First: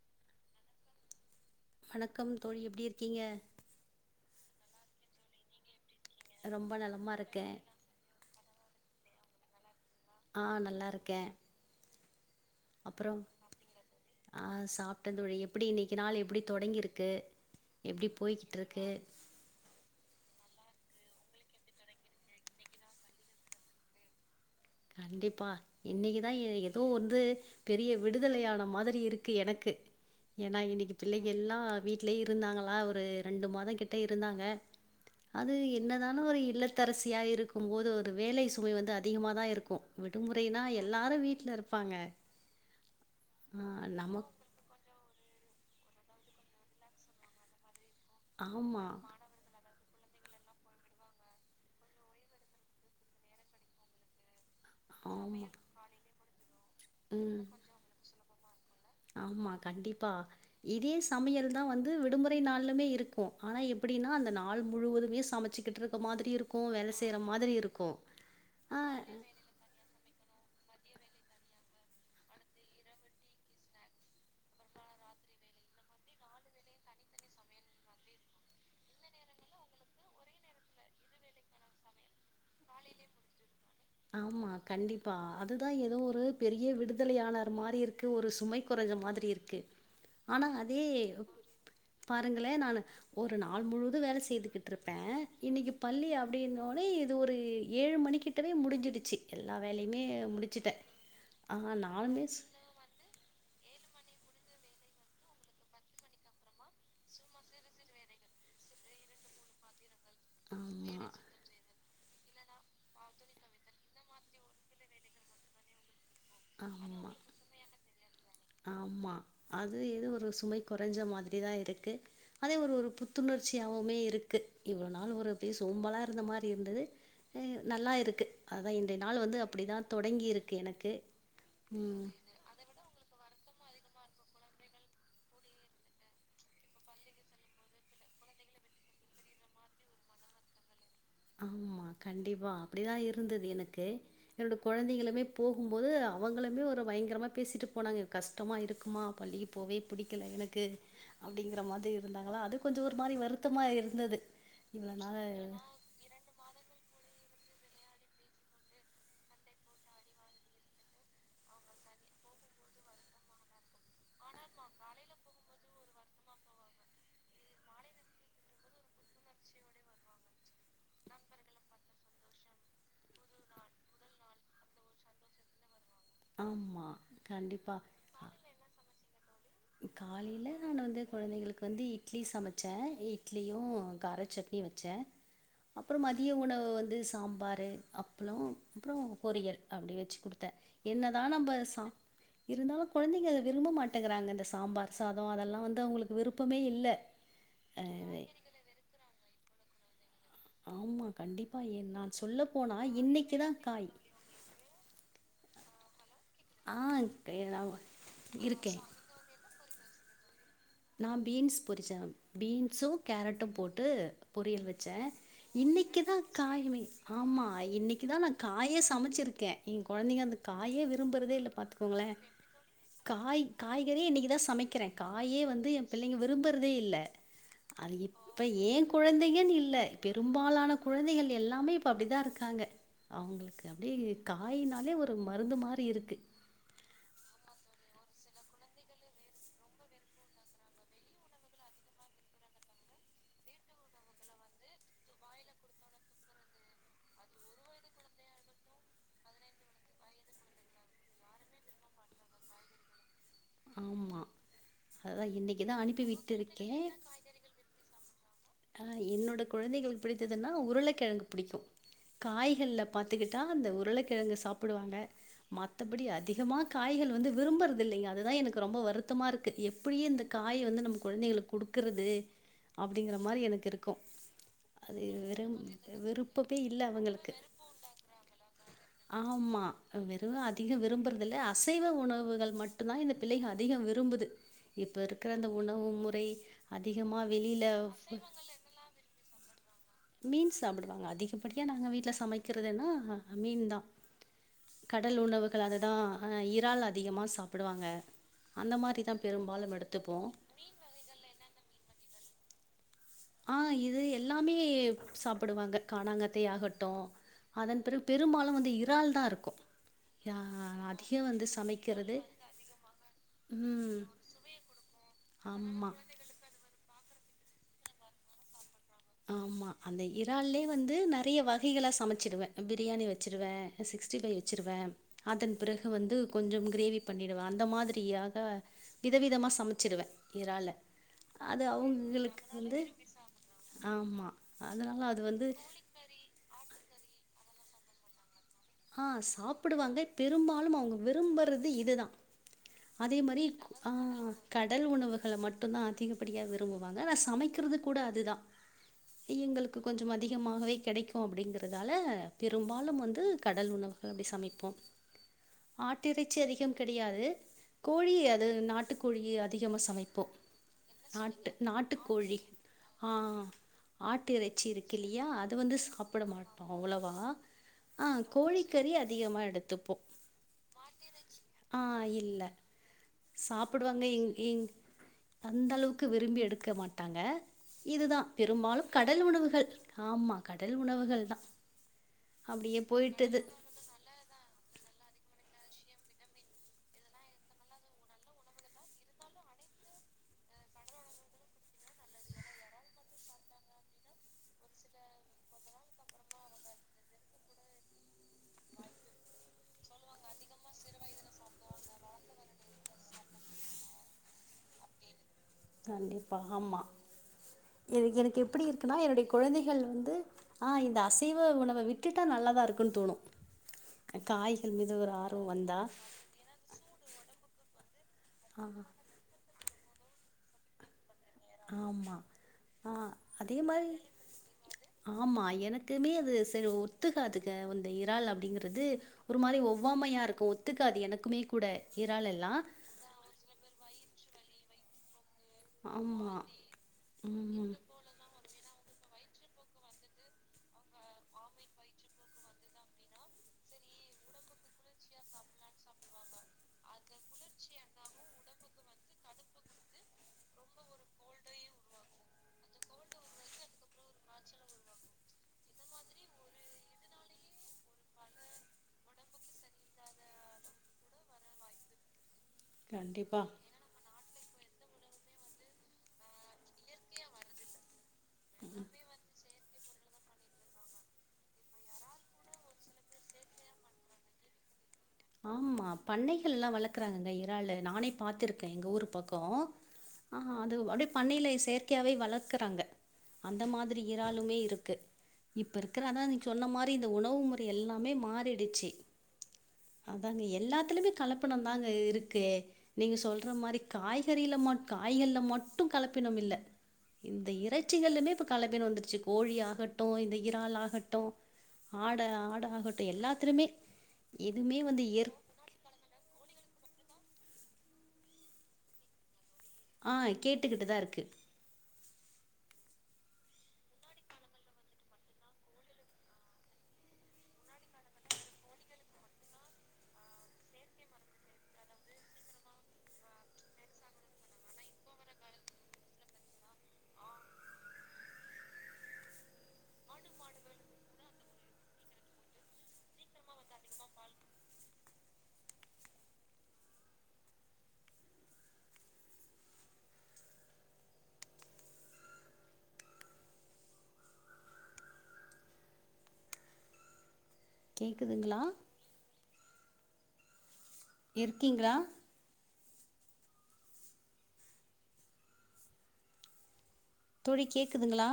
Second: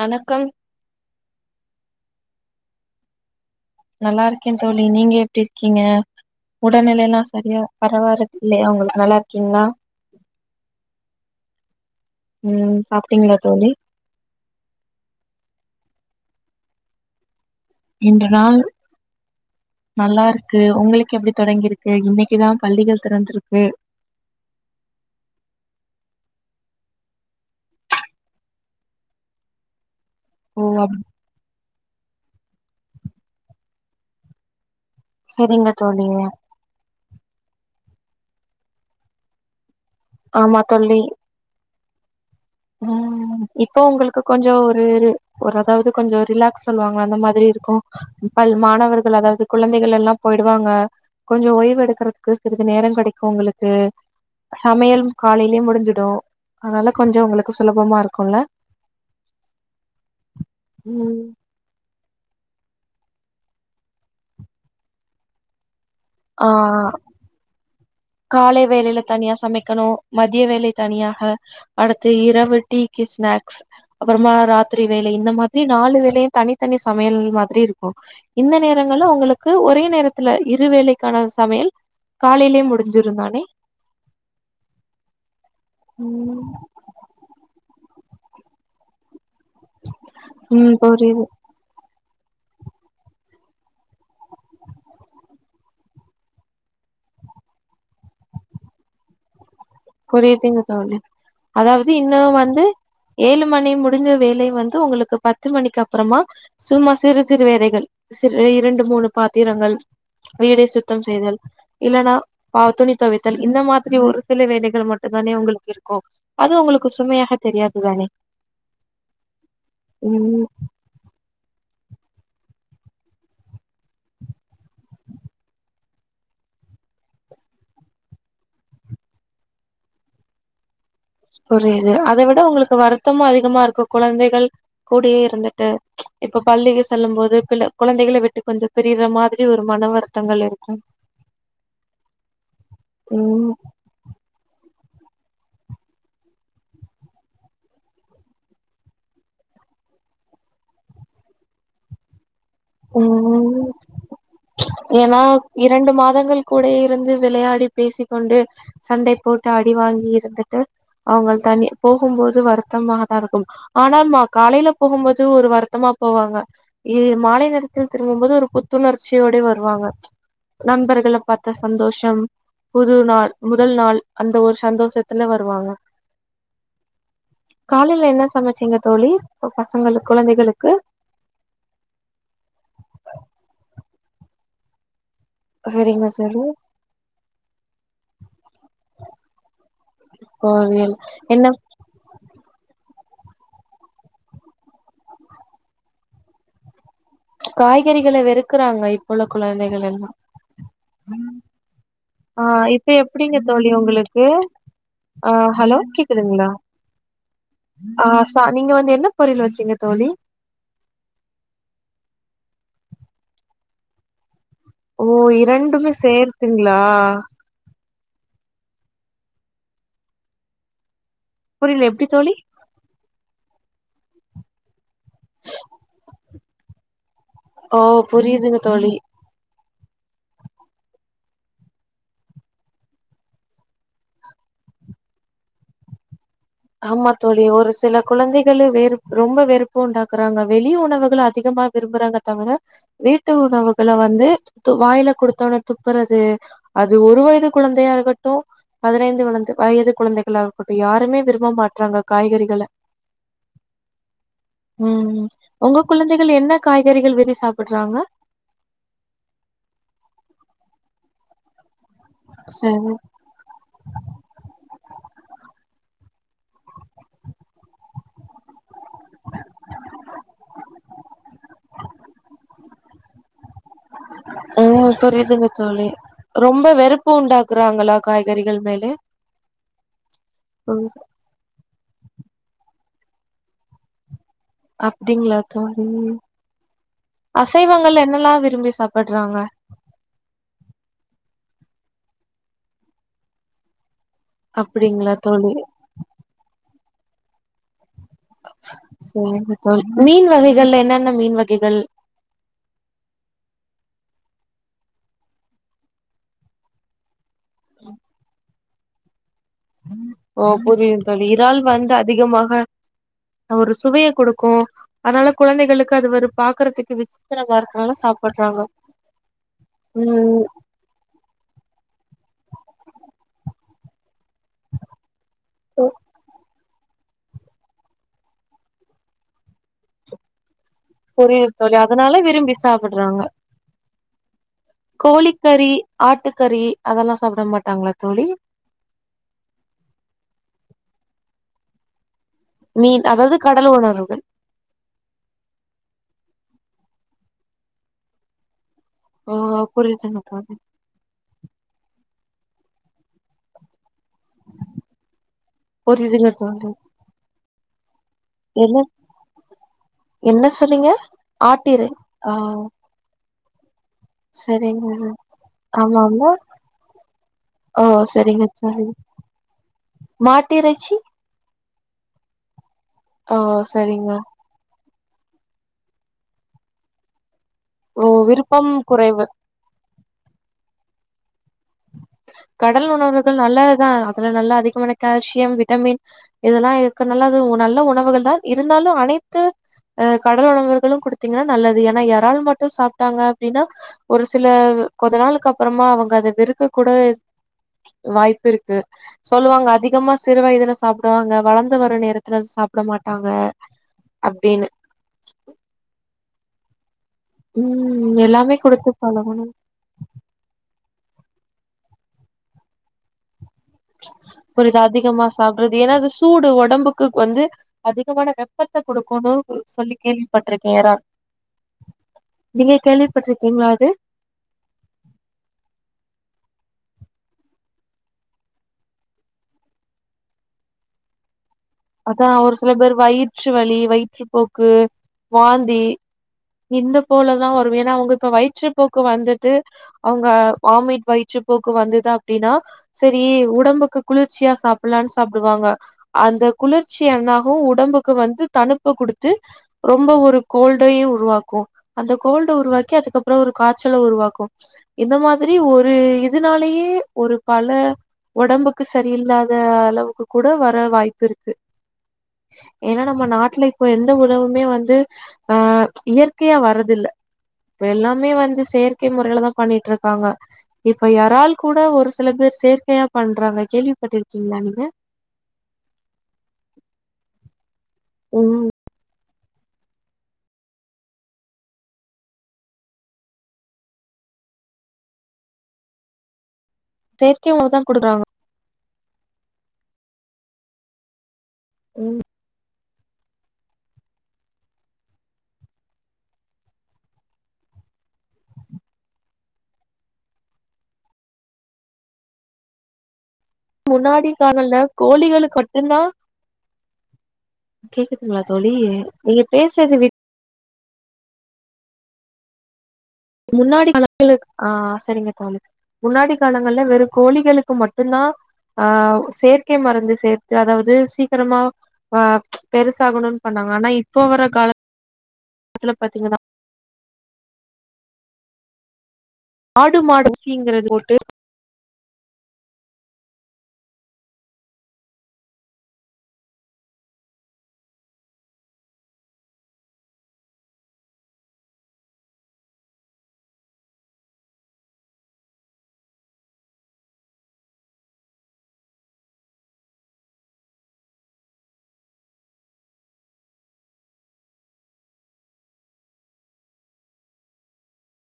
வணக்கம் வணக்கம் தோழி எப்டி இருக்கீங்க நல்லா இருக்கே தோழி நீங்க எப்டி இருக்கீங்க ரொம்ப உடல்நிலை நலமா எல்லா இருக்கே சரியா பரவாற இல்லையா உங்களுக்கு நல்லா இருக்கீங்ளா ஆ நல்லா இருக்கே ம் அப்புறம் சாப்ட்டீங்களா தோழி ஆ சாப்ட்ட தோழி எப்டி இன்னிக்கு நாள் எப்டி தொடங்கிருக்கு எப்டி இன்று நாள் போய்கிட்ருக்கு நல்லா இருக்கு உங்களுக்கு எப்டி தொடங்கிருக்கு இன்னைக்குதா பள்ளிகள் திறந்திருக்கு கண்டிப்பா இன்னிக்குதா ஏ ஏதோ வந்து பெரிய விடுதலையான மாதிரி இருக்கு எனக்கு ஏன்னா ஓ இன்னிக்கு அப் பிள்ளைக எல்லா வீட்லே இருந்தாங்களா ஒரு ரெண்டு மாத கிட்ட இருந்தாங்க அது சரிங்க தோழி என்னதான ஒரு இல்லத் தரசியா இருக்கும் போது ஒரு வேலை சுமை வந்து அதிகமா தா இருக்கு ஆமா விடுமுறைனா தோழி எல்லாரு வீட்ல இருப் பாங்க ம் இப்போ உங்களுக்கு கொஞ்சோ ஒரு ஒரு அதாவது கொஞ்சோ ரிலாக்ஸ் சொல்லுவாங்க அந்த மாதிரி இருக்கு பல் ஆமா மாணவர்கள் அதாவது குழந்தைகள் எல்லா போயிடுவாங்க கொஞ்சோ ஓய்வு எடுக்கறக்கு சிறிது நேரோ கெடைக்கு உங்களுக்கு சமயலும் ஆமா காலைலே முடிஞ்சிடு அதனால கொஞ்ச ம் உங்களுக்கு சுலபமா இருக்குல ஆமா கண்டிப்பா இதே சமயல் தா வந்து விடுமுறை நாள்லமே இருக்கு ஆனா எப்டின்னா அந்த நாள் முழுவதுமே சமச்சுக்கிட்ருக் க்கு மாதிரி ஆ இருக்கு வேல செய்ற மாதிரி இருக்கு காலை வேலையில தனியா சமைக்கணு மதிய வேலை தனியாக அடுத்து இரவு டீக்கி ஸ்நாக்ஸ் அப்புறமா ராத்திரி வேலை இந்த மாதிரி நாலு வேலையும் தனித்தனி சமையல் மாதிரி இருக்கு இந்த நேரங்கள்ள உங்களுக்கு ஒரே நேரத்துல இரு வேளைக்கான சமையல் காலைலயே முடிஞ்சி திருந்தானே ஆமா கண்டிப்பா அதுதா ஏதோ ஒரு ம் பெரிய விடுதலையானர் மாரி இருக் க்கு ஒரு சுமை குறைஞ்ச மாதிரி இருக்கு ஆனா ம் அதே புரியுது பாருங்களே நானு ஒரு நாள் முழுவது வேல செய்துகிட்ருப்ப இன்னக்கி பள்ளி அப்டின்னோனே இது ஒரு இ ஏழு மணிக்கிட்டவே முடிஞ்சிடுச்சி எல்லா வேலையுமே புரியுதுங்க முடிச்சிட்ட தோழி ஆஹ அதாவது இன்னு நான்மிஸ் வந்து ஏழு மணி முடிஞ்ச வேலை வந்து உங்ளுக்கு பத்து மணிக்கு அப்பறமா சும்மா சிறு சிறு வேலைகள் சிறு இரண்டு மூணு பாத்திரங்கள் வீடு ஆமா சுத்தம் செய்தல் இல்லன்னா பா துணி துவைத்தல் இந்த மாதிரி ஒரு சில வேலைகள் இதுல மட்டு தானே உங்ளுக்கு இருக்கு அது உங்ளுக்கு ஆமா சுமையாக தெரியாது தானே ஆமா அது ஏதோ ஒரு ம் சுமை குறைஞ்ச மாதிரிதா இருக்கு அதே ஒரு ஒரு புத்துணர்ச்சியாவுமே இருக்கு இவ்ளநாள் ஒரு அதே சோம்பலா இருந்த மாரி இருந்தது து நல்லா இருக்கு அதா இன்றைய நாள் வந்து அப்டி தா தொடங்கியிருக்கு எனக்கு புரியுது உம் அத விட உங்ளுக்கு வருத்தமு அதிகமா இருக்கு கொழந்தைகள் கூடயே இருந்துட்டு இப்ப பள்ளிக்கு சொல்லும் போது பிள்ள கெழந்தைகள விட்டுக் கொஞ்ச பிரியிற மாதிரி ஒரு மன வருத்தங்கள் இருக்கும் ஆமா கண்டிப்பா அப்டிதா இருந்தது ம் எனக்கு என்னோடய கெழந்தைளுமே போகும்போது அவங்களுமே ஒரு பயங்கரமா பேசிட் போனாங்க கஷ்டமா இருக்குமா பள்ளி போவே பிடிக்கல எனக்கு அப்டிங்கிற மாதிரி இருந்தாங்களா அதுக் கொஞ்ச ஒரு மாரி வருத்தமா இருந்தது இவ்வளோ ஏனா இரண்டு மாதங்கள் கூடயே இருந்து விளையாடி பேசிக்கொண்டு சண்டை போட்டு அடி வாங்கி இருந்துட்டு அவங்க தனி போகும்போது வருத்தமாக தா இருக்கும் ஆனா காலையில போகும்போது ஒரு வருத்தமா நாள் போவாங்க இது மாலை நேரத்தில் திரும்பும்போது ஒரு புத்துணர்ச்சியோட வருவாங்க நண்பர்கள பாத்த சந்தோஷம் புது நாள் முதல் நாள் அந்த ஒரு சந்தோஷத்துல வருவாங்க ஆமா கண்டிப்பா காலையில என்ன சமைச்சீங்க தோழி பசங்களுக்கு காலையில குழந்தைகளுக்கு நான் வந்து கொழந்தைங்களுக்கு வந்து இட்லி சமச்ச இட்லியும் கார சட்னியு வச்ச அப்ரோ சரிங்க மதிய சரி உணவு வந்து சாம்பாரு அப்ளோ அப்ரோ பொரியல் அப்டி வச்சி குடுத்த பொரியல் என்னதா என்ன நம்ம சா இருந்தாலு கொழந்தைங்க அத விரும்ப மாட்டங்கறாங்க அந் சாம்பார் சாதம் அதெல்லா வந்து அவங்களுக்கு விருப்பமே இல்ல காய்கறிகள அஹ் வெறுக்குறாங்க இப்போ உள்ள கொழந்தைகள் எல்லா ஆமா கண்டிப்பா ஏ நா சொல்ல போனா இன்னக்கி தா காய் ஏ ஆ ஹலோ கேக்குதுங்ளா ஆ க- நான் அ ச நீங்க இருக்கேன் வந்து என்ன பொரியல் வச்சீங்க தோழி நா பீன்ஸ் பொரிச்ச பீன்ஸ்சு கேரட்டும் போட்டு பொரியல் வச்ச ஓ இரண்டுமே இன்னக்கி தா சேர்த்துங்களா காயுமே ஆமா இன்னக்கி தா நா காயே சமச்சிருக்க ஏ கொழந்தைங்க அந்த காயே விரும்பறதே இல்ல புரியல எப்டி பாத்துக்கோங்கள தோழி காய் காய்கறீயே இன்னக்கிதா சமைக்கிறே காயே வந்து எ பிள்ளைங்க விரும்புறதே இல்ல ஓ அது இப்ப புரியுதுங்க ஏ கொழந் தோழி கொழந்தைங்கன்னு இல்ல பெரும்பாலான குழந்தைகள் எல்லாமே இப்ப அப்டிதா இருக்காங்க அவுங்குளுக்கு அப்டியே காயினாலே ஒரு மருந்து மாரி இருக்கு ஆமா தோழி ஒரு சில குழந்தைகள் வேறு ரொம்ப வெறுப்பு உண்டாக்குறாங்க வெளிய உணவுகள அதிகமா விரும்புறாங்க தவிர வீட்டு உணவுகள வந்து வாயில குடுத்தவொன்ன துப்புறது அது ஒரு வயது குழந்தையா இருக்கட்டோ பதினைந்து வளந்து வயது குழந்தகளா இருக்கட்டோ யாருமே விரும் விரும்ப மாட்டறாங்க காய்கறிகள ஆமா ம் அதா இன்னிக்கிதா உங்க அனுப்பி குழந்தைகள் விட்டு என்ன இருக்கே காய்கறிகள் விரும்பி சாப்புட்றாங்க என்னோட கொழந்தைகுளுக்கு பிடித்ததுன்னா உருளைக்கிழங்கு பிடிக்கோ காய்கல சரி பாத்துக்கிட் ட்டா அந்த உருளைக்கெழங்கு சாப்புடுவாங்க மத்தபடி அதிகமா காய்கள் வந்து விரும்புறதில்லைங்க அ துதா எனக்கு ரொம்ப வருத்தமா இருக்கு எப்டியே இந்த காய் வந்து நம்ம கொழந்தைகளுக்கு குடுக்கறது அப்டீங்குற மாரி எனக்கு இருக்கோ ம் அது புரியுதுங்க வெரும் தோழி விருப்பமே ரொம்ப இல்ல வெறுப்பு அவுங்குளுக்கு உண்டாக்குறாங்களா காய்கறிகள் மேலே ஆமா வெறும் அதிகோ விரும்புறத் திலே அசைவ உணவுகள் மட்டுந்தா இந்த பிள்ளைகள் அதிகோ விரும்புது இப்ப இருக்குற அப்டிங்களா அந்த உணவு தோழி முறை அதிகமா வெளில பட்றாங்க மீன் சாப்புடுவாங்க அதிகப்படியா நாங்க வீட்ல சமைக்கிறதுன்னா மீன் தா அப்டிங்களா கடல் தோழி உணவுகள் அதுதா ஆ இறால் அதிகமா சாப்புடுவாங்க அந்த மாரிதா பெரும்பாலு எடுத்துப்போ மீன்கள்ல என்னென்ன மீன் வகைகள் ஆ இது எல்லாமே சாப்புடுவாங்க காணாங்காத்தே ஆகட்டோ அதன் பிறவு பெரும்பாலு வந்து இறால்தா இருக்கோ ஓ புரியு தோழி இறால் வந்து சமைக்கிறது அதிகமாக ஒரு ம் சுவைய குடுக்கோ அதனால ஆமா குழந்தைகுளுக்கு அது வரு பாக்குறதுக்கு விசித்திரமா இருக்கிறதுனால சாப்புட்றாங்க ஆமா அந்த ம் இறால்யே வந்து நறிய வகைகளா சமைச்சுடுவே பிரியாணி வெச்சிருவே சிக்ஸ் டி ஃபை வெச் ச்சிருவே அதன் பிறகு வந்து கொஞ்சம் கிரேவி பண்ணிடுவே அந்த மாதிரியாக விதவிதமா சமைச்சிருவே இறால்ல புரியுது அது தோழி அதனால அவங்குளுக்கு விரும்பி வந்து சாப்புட்றாங்க ஆமா அதனால அது வந்து கோழிக்கறி ஆட்டுக்கறி அதெல்லா சாப்புட மாட்டாங்களா தோழி ஆ சாப்புடுவாங்க பெரும்பாலு அவுங்க விரும்புறது இதுதா மீன் அதே அதாவது மாரி கடல் ஆ உணர்வுகள் கடல் உணவுகள மட்டுந்தா அதிகப்படியா விரும்புவாங்க ஆனா சமைக்கிறது கூட அதுதா சீ ஓ எங்குளுக்கு கொஞ்சம் புரியுதுங்க தோழி அதிகமாவே கெடைக்கும் கோ அப்டீங்கிறதால பெரும்பாலு வந்து கடல் உணவுகள் அப்டி சமைப்போ புரியுதுங்க ஆட்டிறைச்சி தோழி அதிகம் கெடையாது கோழி அ து என்ன நாட்டுக்கோழி அதிகமா சமைப்போ என்ன சொன்னீங்க நாட்டு ஆட்டிறை ஆ நாட்டுக்கோழி ஆ ஆட்டிறைச்சி சரிங்க இருக்கு இல்லியா அது வந்து ஆமா சாப்புட ஆமா மாட்டோ அவ்வளவா ஓ ஆ சரிங்க தோழி கோழிக்கறி அதிகமா எடுத்துப்போ மாட்டிறைச்சி ஆ இல்ல ஓ சாப்புடுவாங்க சரிங்க இங்கி இங் அந்த அளவுக்கு விரும்பி எடுக்க மாட்டாங்க ஓ இதுதா விருப்பம் பெரும்பாலு கடல் குறைவு உணவுகள் ஆமா கடல் உணவுகள் தா கடல் உணர்வுகள் நல்லதுதா அதுல நல்லா அதிகமான கால்சியம் விட்டமின் இதெல்லா இருக்கனால அது நல்ல உணவுகள் தா இருந்தாலும் அனைத்து அ கடல் உணவுர்களும் குடுத்தீங்கன்னா நல்லது ஏன்னா எறால் மட்டு சாப்ட்டாங்க அப்டின்னா ஒரு சில கொஞ்ச நாளுக்கு அப்பறமா அவங்க அதை வெரு இக்க கூட வாய்ப்பு இருக்கு சொல்லுவாங்க அதிகமா சிறு வயதுல சாப்புடுவாங்க வளந்து வரும் நேரத்துல சாப்புட மாட்டாங்க அப்டின்னு கண்டிப்பா ஆமா ம் எனக் எனக்கு எல்லாமே எப்டி குடுத்து இருக்குன்னா என்னுடைய பழகணு கொழந்தைகள் வந்து ஆ இந்த அசைவ உணவ விட்டுட்டா நல்லாதா இருக்குன்னு தோணும் ஒரு காய்கள் இது மீது அதிகமா ஆர்வம் வந்தா, சாப்பிட்றது ஏன்னா அது சூடு ஒடம்புக்கு வந்து அதிகமான ஆ வெப்பத்த குடுக்குன்னு சொல்லி கேள்விப்பட்டிருக்கே எறா ஆமா ஆ அதே அது மாறி ஆமா எனக்குமே அது சரி ஒத்துகாதுங்க அந்த இறால் அப்படிங்கிறது ஒரு மாறி ஒவ்வாமையா இருக்கும் ஒத்துக்காது எனக்குமே கூட அத்தா இறால் ஒரு எல்லாம். சில பேர் வயிற்று வலி வயிற்றுப்போக்கு வாந்தி ஆமா இந்த போலதா ம் வரு ஏன்னா அவங்க இப்ப வயிற்று போக்கு வந்துட்டு அவங்க வாமிட் வயிற்று போக்கு வந்தது அப்டின்னா சரி உடம்புக்கு குளிர்ச்சியா சாப்பிட்லான்னு சாப்புடுவாங்க அந்த குளிர்ச்சி எண்ணாகும் உடம்புக்கு வந்து தணுப்ப குடுத்து ரொம்ப ஒரு கோல்டையு உருவாக்கும் அந்த கோல்ட்ட உருவாக்கி அதுக்கப்றோ ஒரு காச்சல உருவாக்கும் இந்த மாதிரி ஒரு இதுனாலயே ஒரு பல ஒடம்புக்கு சரியில்லாத அளவுக்கு கூட வர வாய் ப்பு இருக்கு ஏன்னா நம்ம கண்டிப்பா நாட்லயு இப்ப எந்த உணவுமே வந்து அ இயற்கையா வரது தில்ல இப்ப எல்லாமே வந்து செயற்கை முறையிலதா பண்ணிட்டு இருக்காங்க இப்ப யரால் கூட ஒரு சில பேர் சேர்க்கையா பண்றாங்க கேள்விப்பட்டிருக்கீங்ளா நீங்க ஆமா பண்ணைகள்ல எல்லா வளக்கறாங்கங்க இறாளு நானே ம் பாத்துருக்கே எங்க ஊர் பக்கம் ஆ அது அப்டியே பண்ணையிலே செயற்கையாவே வளக்குறாங்க அந்த மாறி இறாளுமே இருக்கு இப்ப இருக் க்கற அத்தா நீ சொன்ன மாறி இந்த உணவு செயற்கை முறை தா எல்லாமே குடுக்குறாங்க மாறிடிச்சி அத்தாங்க எல்லாத்துலயுமே கலப்பணம் தாங்க ம் இருக்கு நீங்க சொல்ற மாறி காய்கறில மட் காய்கள்ல மட்டு கலப்பினம் இல்ல இந்த இறைச்சிகளுமே இப்ப கலப்பினம் வந்துருச்சு கோழி ஆகட்டும் இந்த இறால் ஆகட்டும் ஆடை ஆடு ஆகட்டும் எல்லாத்துலுமே முன்னாடி காலம்ல கோழிகள மட்டுந்தா கேக்குதுங்ளா தோழி நீங்க பேசுறது ஆ விட் கேட்டுக்கிட்டு தா இருக்கு முன்னாடி காலத்துல ஆ சரிங்க தோழி முன்னாடி காலங்கள்ல வெறும் கோழிகளுக்கு மட்டும் தா ஆ செயற்கை மருந்து சேர்த்து அதாவது சீக்கிரமா ஆ பெருசாகணுன்னு பண்ணாங்க ஆனா இப்ப வர கால காலத்துல பாத்தீங்கன்னா ஆடு மாடு [unintelligible] போட்டு எருமை பால் கேக்குதுங்ளா இருக்கீங்ளா தோழி கேக்குதுங்ளா